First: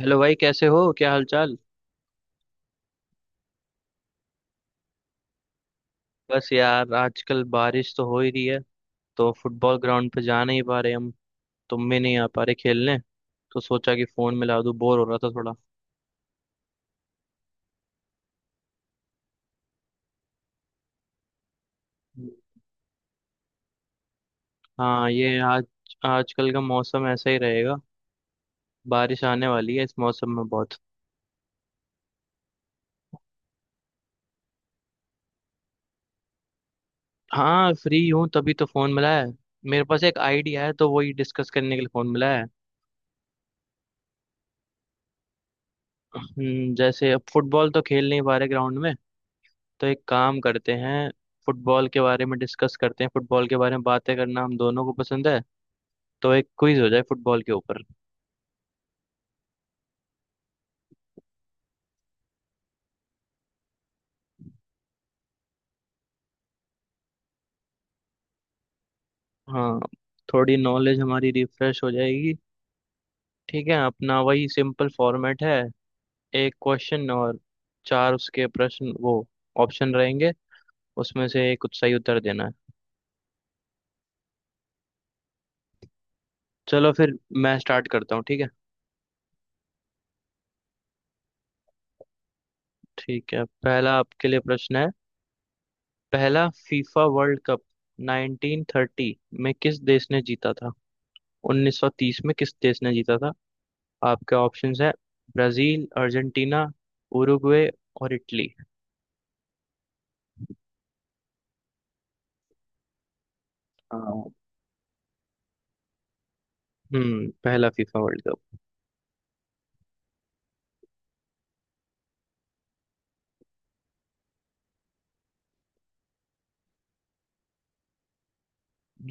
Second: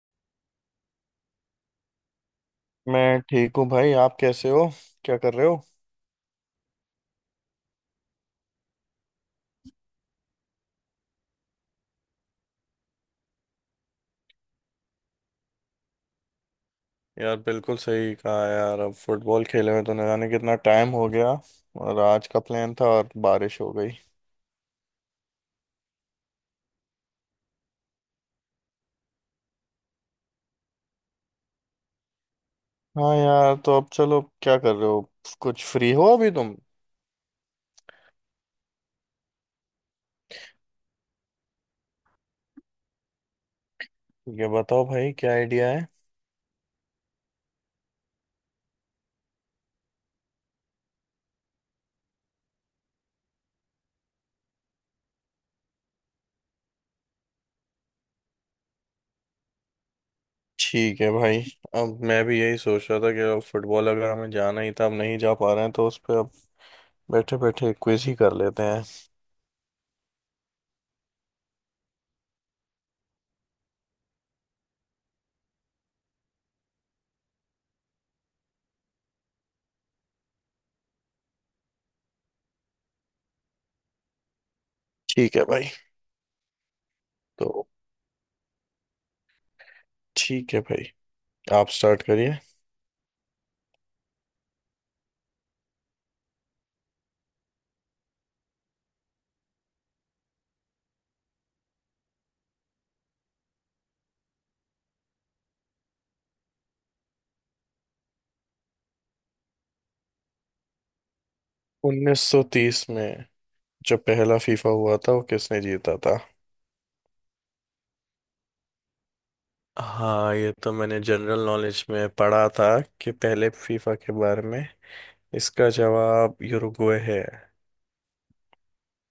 Hello भाई, कैसे हो? क्या हालचाल? मैं ठीक हूँ भाई। आप कैसे हो? क्या कर रहे हो? बस यार, आजकल बारिश तो हो ही रही है। तो फुटबॉल ग्राउंड पे जा नहीं पा रहे हम। तुम भी नहीं आ पा रहे खेलने। तो सोचा कि फोन मिला दूं, बोर हो रहा था थोड़ा। यार बिल्कुल सही कहा यार, अब फुटबॉल खेले हुए तो न जाने कितना टाइम हो गया। और आज का प्लान था और बारिश हो गई। हाँ, ये आज आजकल का मौसम ऐसा ही रहेगा। बारिश आने वाली है इस मौसम में बहुत। हाँ यार, तो अब चलो क्या कर रहे हो? कुछ फ्री हो अभी तुम? हाँ, फ्री हूँ, तभी तो फोन मिला है। मेरे पास एक आइडिया है, तो वही डिस्कस करने के लिए फोन मिला है। ये बताओ भाई क्या आइडिया है? जैसे अब फुटबॉल तो खेल नहीं पा रहे ग्राउंड में, तो एक काम करते हैं, फुटबॉल के बारे में डिस्कस करते हैं। फुटबॉल के बारे में बातें करना हम दोनों को पसंद है, तो एक क्विज हो जाए फुटबॉल के ऊपर। ठीक है भाई। अब मैं भी यही सोच रहा था कि अब फुटबॉल अगर हमें जाना ही था, अब नहीं जा पा रहे हैं, तो उस पे अब बैठे बैठे क्विज ही कर लेते हैं। हाँ, थोड़ी नॉलेज हमारी रिफ्रेश हो जाएगी। ठीक है, अपना वही सिंपल फॉर्मेट है। एक क्वेश्चन और चार उसके प्रश्न, वो ऑप्शन रहेंगे, उसमें से एक सही उत्तर देना है। ठीक है भाई। चलो फिर, मैं तो स्टार्ट करता हूँ, ठीक है? ठीक है भाई, आप स्टार्ट करिए। ठीक है, पहला आपके लिए प्रश्न है। पहला फीफा वर्ल्ड कप 1930 में किस देश ने जीता था? 1930 में किस देश ने जीता था? आपके ऑप्शंस है, ब्राजील, अर्जेंटीना, उरुग्वे और इटली। 1930 में जब हाँ, पहला फीफा हुआ था वो किसने जीता था? हम्म, पहला फीफा वर्ल्ड कप। हाँ, ये तो मैंने जनरल नॉलेज में पढ़ा था कि पहले फीफा के बारे में। इसका जवाब यूरुग्वे है।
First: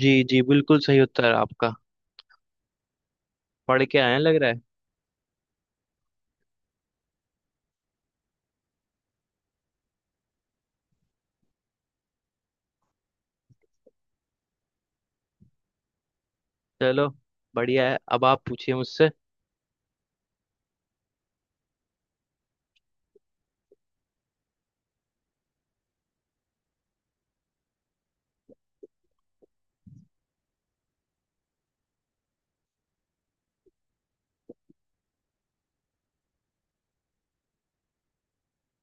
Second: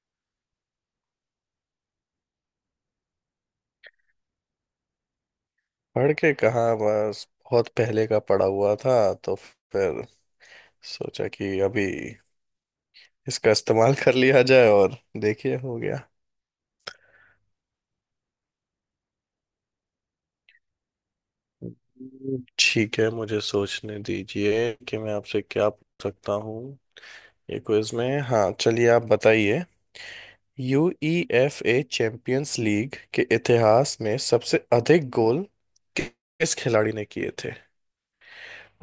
जी जी, बिल्कुल सही उत्तर है आपका। पढ़ के आए हैं लग रहा है। पढ़ के कहाँ, बस बहुत पहले का पड़ा हुआ था, तो फिर सोचा कि अभी इसका इस्तेमाल कर लिया जाए और देखिए हो गया। चलो, बढ़िया है। अब आप पूछिए मुझसे। ठीक है, मुझे सोचने दीजिए कि मैं आपसे क्या पूछ सकता हूँ ये क्विज में। हाँ चलिए आप बताइए। यूईएफए चैंपियंस लीग के इतिहास में सबसे अधिक गोल किस खिलाड़ी ने किए थे?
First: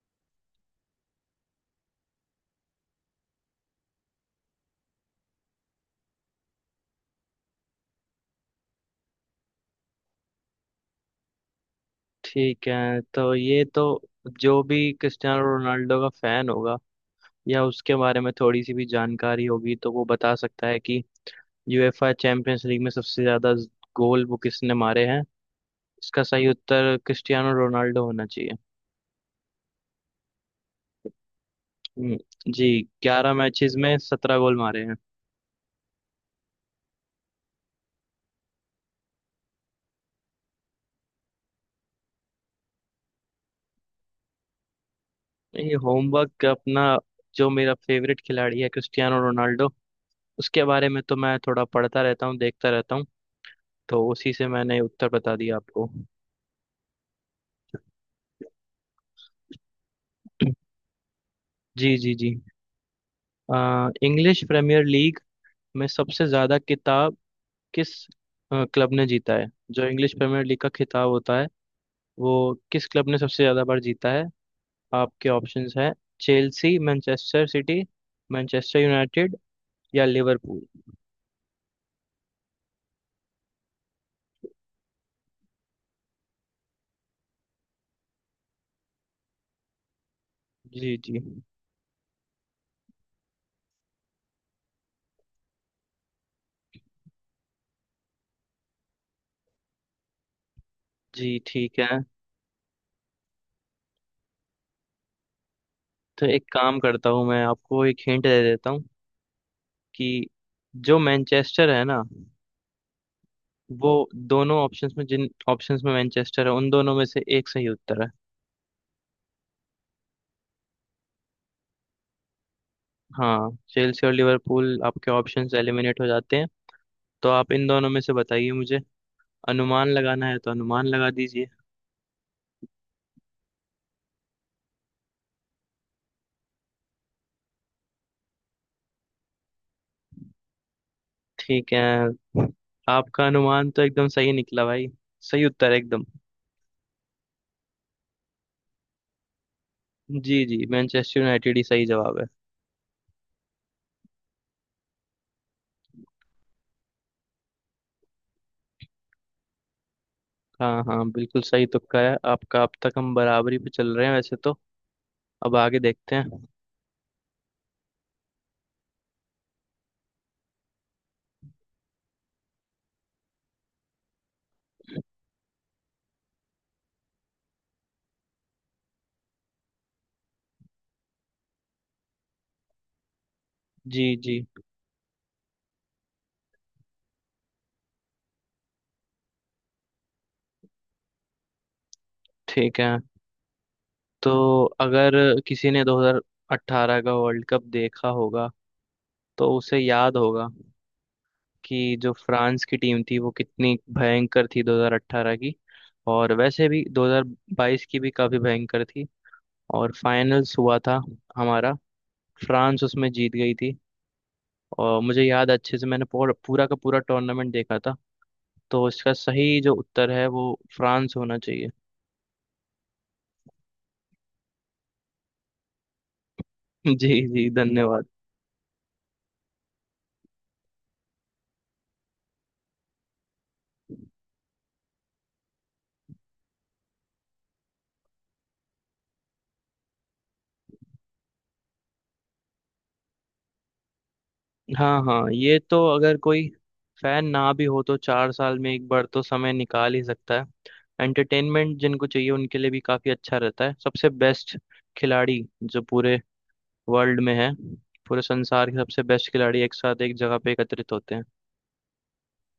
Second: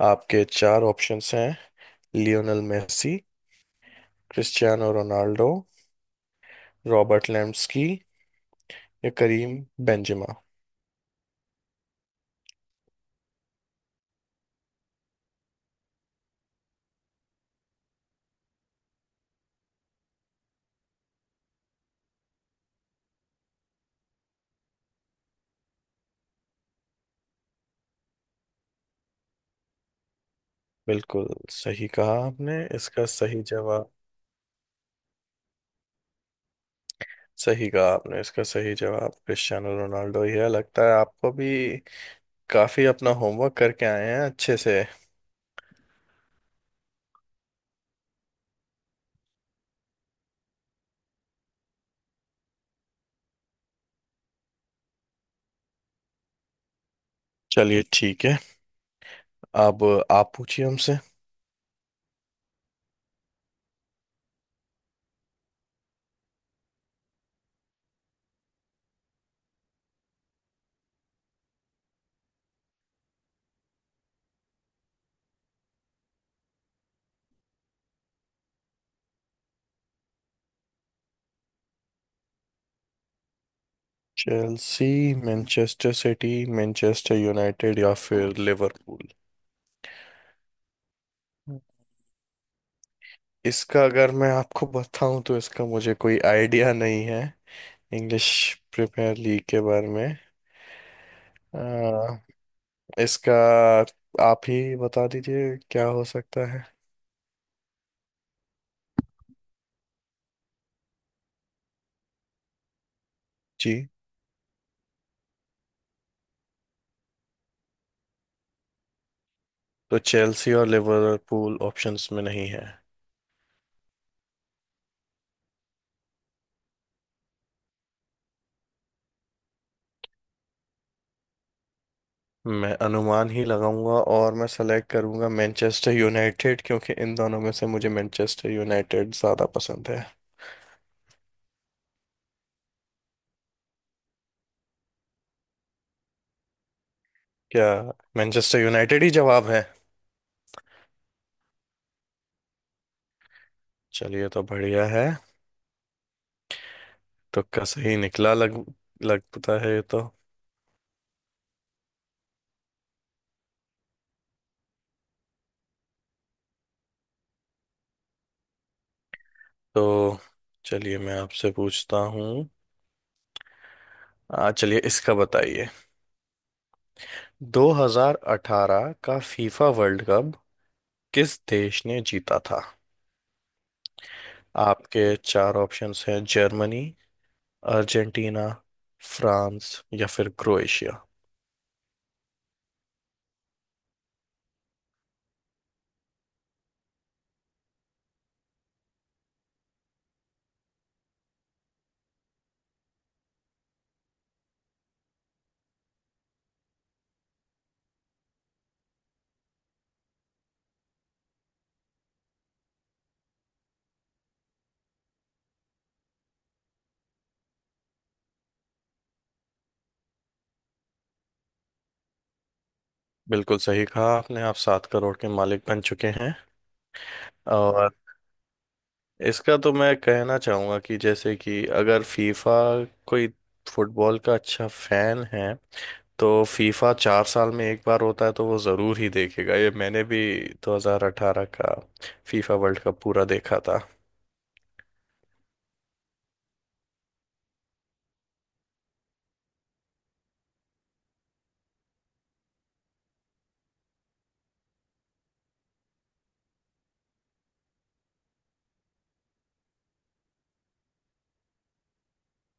आपके चार ऑप्शंस हैं: Lionel Messi, Cristiano Ronaldo, Robert लेम्सकी या करीम बेंजेमा। ठीक है, तो ये तो जो भी क्रिस्टियानो रोनाल्डो का फैन होगा या उसके बारे में थोड़ी सी भी जानकारी होगी, तो वो बता सकता है कि यूएफए चैंपियंस लीग में सबसे ज्यादा गोल वो किसने मारे हैं। इसका सही उत्तर क्रिस्टियानो रोनाल्डो होना चाहिए। बिल्कुल सही कहा हम्म, आपने, जी, इसका 11 सही मैचेस जवाब। में 17 गोल मारे हैं। सही कहा आपने, इसका सही जवाब क्रिस्टियानो रोनाल्डो ही है। लगता है आपको भी काफी अपना होमवर्क करके आए हैं अच्छे से। ये होमवर्क अपना, जो मेरा फेवरेट खिलाड़ी है क्रिस्टियानो रोनाल्डो, उसके बारे में तो मैं थोड़ा पढ़ता रहता हूँ, देखता रहता हूँ। तो उसी से मैंने उत्तर बता दिया आपको। चलिए ठीक है, अब आप पूछिए हमसे। जी जी जी। इंग्लिश प्रीमियर लीग में सबसे ज्यादा किताब किस क्लब ने जीता है? जो इंग्लिश प्रीमियर लीग का खिताब होता है, वो किस क्लब ने सबसे ज्यादा बार जीता है? आपके ऑप्शंस हैं, Chelsea, Manchester City, Manchester United या Liverpool. Chelsea, Manchester City, Manchester United या फिर लिवरपूल? जी जी इसका अगर मैं आपको बताऊं तो इसका मुझे कोई आइडिया नहीं है इंग्लिश प्रीमियर लीग के बारे में। जी, ठीक है। अ, इसका आप ही बता दीजिए क्या हो तो एक सकता है। काम करता हूँ, मैं आपको एक हिंट दे देता हूँ कि जो मैनचेस्टर है ना, जी, वो दोनों ऑप्शंस में, जिन ऑप्शंस में मैनचेस्टर है, उन दोनों में से एक सही उत्तर है। तो चेल्सी और लिवरपूल ऑप्शंस में नहीं है? हाँ, चेल्सी और लिवरपूल आपके ऑप्शंस एलिमिनेट हो जाते हैं। तो आप इन दोनों में से बताइए मुझे। अनुमान लगाना है तो अनुमान लगा दीजिए। मैं अनुमान ही लगाऊंगा और मैं सेलेक्ट करूंगा मैनचेस्टर यूनाइटेड, क्योंकि इन दोनों में से मुझे मैनचेस्टर यूनाइटेड ज़्यादा पसंद है। ठीक है, आपका अनुमान तो एकदम सही निकला भाई। सही उत्तर है एकदम। क्या, मैनचेस्टर यूनाइटेड ही जवाब है? जी जी, मैनचेस्टर यूनाइटेड ही सही जवाब है। चलिए तो बढ़िया है। तुक्का सही निकला लग लगता है ये तो। हाँ हाँ, बिल्कुल सही तुक्का है आपका। अब तक हम बराबरी पे चल रहे हैं वैसे तो। अब आगे देखते हैं। तो चलिए मैं आपसे पूछता हूँ। आ चलिए इसका बताइए। 2018 का फीफा वर्ल्ड कप किस देश ने जीता था? जी जी, आपके चार ऑप्शंस हैं: जर्मनी, अर्जेंटीना, फ्रांस या फिर क्रोएशिया। ठीक है। तो अगर किसी ने 2018 का वर्ल्ड कप देखा होगा तो उसे याद होगा कि जो फ्रांस की टीम थी वो कितनी भयंकर थी 2018 की। और वैसे भी 2022 की भी काफी भयंकर थी। और फाइनल्स हुआ था हमारा, फ्रांस उसमें जीत गई थी। और मुझे याद है अच्छे से, मैंने पूरा पूरा का पूरा टूर्नामेंट देखा था। तो इसका सही जो उत्तर है वो फ्रांस होना चाहिए। बिल्कुल सही कहा आपने, आप 7 करोड़ के मालिक बन चुके हैं। जी जी, और धन्यवाद। इसका तो मैं कहना चाहूँगा कि जैसे कि अगर फीफा, कोई फुटबॉल का अच्छा फैन है तो फीफा 4 साल में एक बार होता है तो वो ज़रूर ही देखेगा। ये मैंने भी 2018 का फीफा वर्ल्ड कप पूरा देखा था। हाँ हाँ, ये तो अगर कोई फैन ना भी हो तो 4 साल में एक बार तो समय निकाल ही सकता है। एंटरटेनमेंट जिनको चाहिए उनके लिए भी काफी अच्छा रहता है। सबसे बेस्ट खिलाड़ी जो पूरे वर्ल्ड में है, पूरे संसार के सबसे बेस्ट खिलाड़ी एक साथ एक जगह पे एकत्रित होते हैं।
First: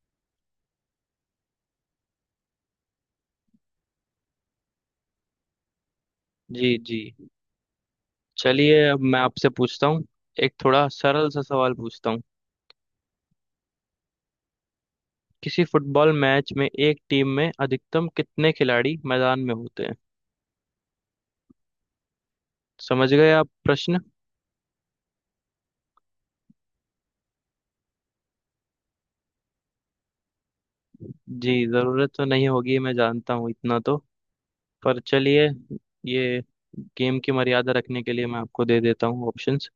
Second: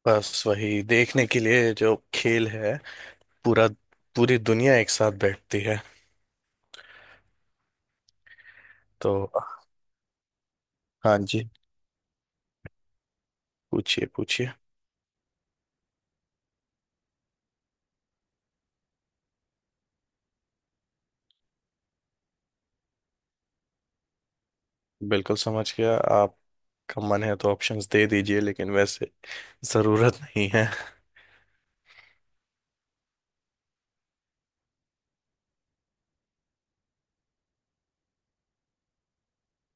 बस वही देखने के लिए जो खेल है, पूरा, पूरी दुनिया एक साथ बैठती है। जी जी, चलिए अब तो मैं आपसे पूछता हूँ। एक थोड़ा हाँ सरल सा जी, सवाल पूछता हूँ। पूछिए पूछिए। किसी फुटबॉल मैच में एक टीम में अधिकतम कितने खिलाड़ी मैदान में होते हैं? समझ गए आप प्रश्न? बिल्कुल समझ गया, आपका मन है तो ऑप्शंस दे दीजिए, लेकिन वैसे ज़रूरत नहीं है। जी, जरूरत तो नहीं होगी, मैं जानता हूँ इतना तो। पर चलिए, ये गेम की मर्यादा रखने के लिए मैं आपको दे देता हूँ ऑप्शंस।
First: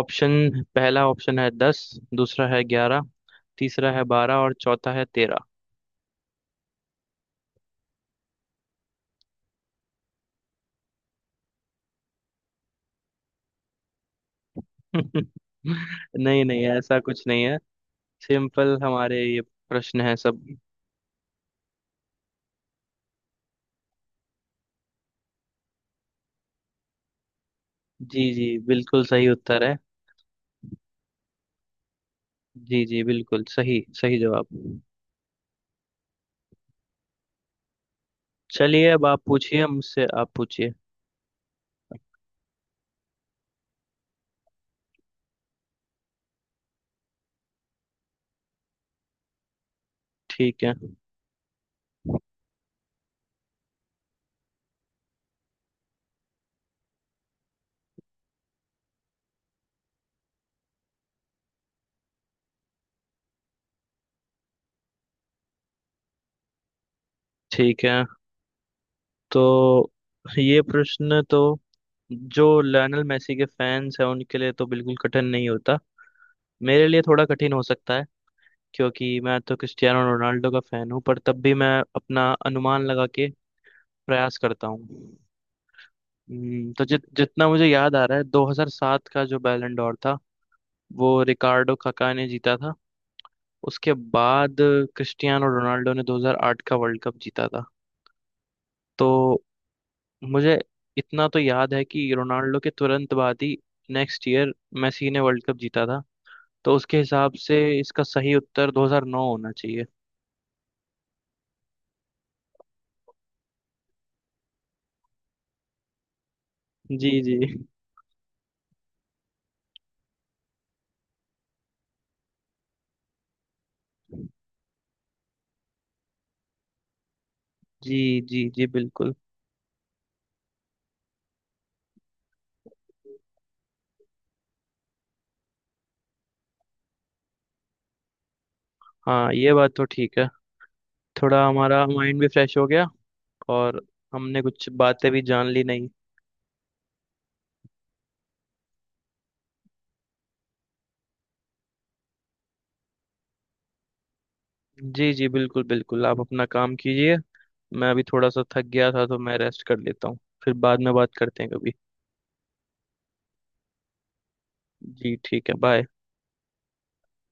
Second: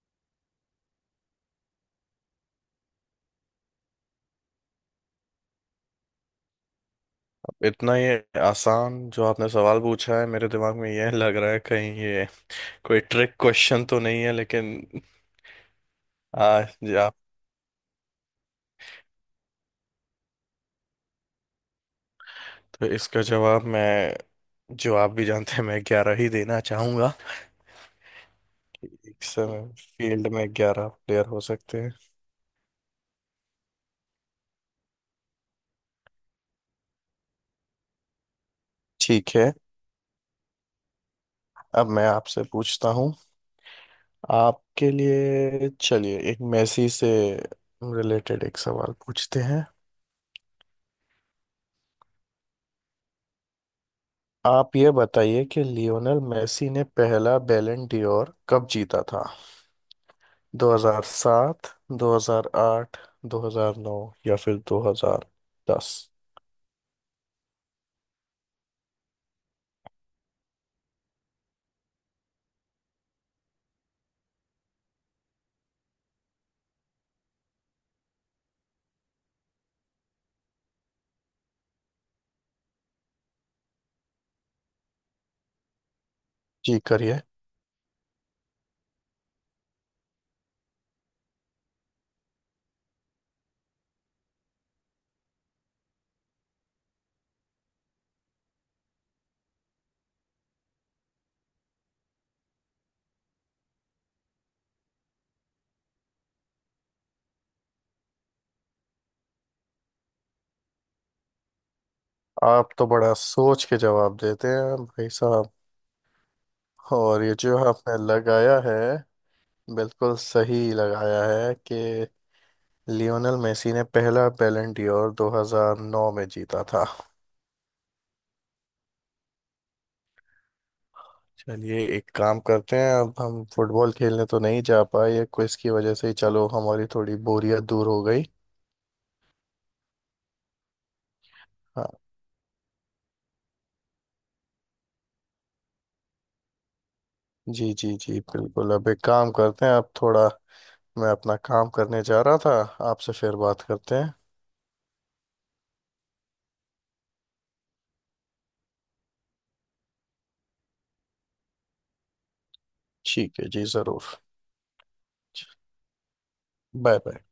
ऑप्शन, पहला ऑप्शन है 10, दूसरा है 11, तीसरा है 12 और चौथा है 13। इतना ये आसान जो आपने सवाल पूछा है, मेरे दिमाग में यह लग रहा है कहीं ये कोई ट्रिक क्वेश्चन तो नहीं है, लेकिन नहीं नहीं, आज जी ऐसा आप। कुछ नहीं है। सिंपल हमारे ये प्रश्न है सब। तो इसका जवाब मैं जो आप भी जानते हैं, मैं 11 ही देना चाहूंगा। जी जी, बिल्कुल एक सही उत्तर समय है। फील्ड में 11 प्लेयर हो सकते हैं। जी जी, बिल्कुल सही सही जवाब। चलिए अब आप ठीक है पूछिए मुझसे, आप पूछिए। अब मैं आपसे पूछता हूँ। आपके लिए चलिए एक मेसी से रिलेटेड एक सवाल पूछते हैं। ठीक है। आप ये बताइए कि लियोनेल मेसी ने पहला बैलन डी'ओर कब जीता था? 2007, 2008, 2009 या फिर 2010? ठीक है, तो ये प्रश्न तो जो लायनल मेसी के फैंस हैं उनके लिए तो बिल्कुल कठिन नहीं होता। मेरे लिए थोड़ा कठिन हो सकता है क्योंकि मैं तो क्रिस्टियानो रोनाल्डो का फैन हूँ। पर तब भी मैं अपना अनुमान लगा के प्रयास करता हूँ। जी तो जित करिए। जितना मुझे याद आ रहा है, 2007 का जो बैलन डोर था वो रिकार्डो काका ने जीता था। उसके बाद क्रिस्टियानो रोनाल्डो ने 2008 का वर्ल्ड कप जीता था। तो मुझे इतना तो याद है कि रोनाल्डो के तुरंत बाद ही, नेक्स्ट ईयर, मेसी ने वर्ल्ड कप जीता था। तो उसके हिसाब से इसका सही उत्तर 2009 होना चाहिए। आप तो बड़ा सोच के जवाब देते हैं भाई साहब। जी और जी ये जो आपने लगाया है बिल्कुल सही लगाया है कि लियोनेल मेसी ने पहला बैलन डियोर 2009 में जीता था। जी, जी जी, बिल्कुल। चलिए एक काम करते हैं, अब हम फुटबॉल खेलने तो नहीं जा पाए, ये क्विज की वजह से ही चलो हमारी थोड़ी बोरियत दूर हो गई। हाँ, ये बात तो ठीक है। थोड़ा हमारा हाँ माइंड भी फ्रेश हो गया। और हमने कुछ बातें भी जान ली, नहीं? जी जी जी, बिल्कुल। अब एक काम करते हैं, आप थोड़ा, मैं अपना काम करने जा रहा था, आपसे फिर बात करते हैं। जी जी, बिल्कुल बिल्कुल, आप अपना काम कीजिए। मैं अभी थोड़ा सा थक गया था, तो मैं रेस्ट कर लेता हूँ। फिर बाद में बात करते हैं कभी। ठीक है जी ज़रूर। जी ठीक है, बाय। Bye bye.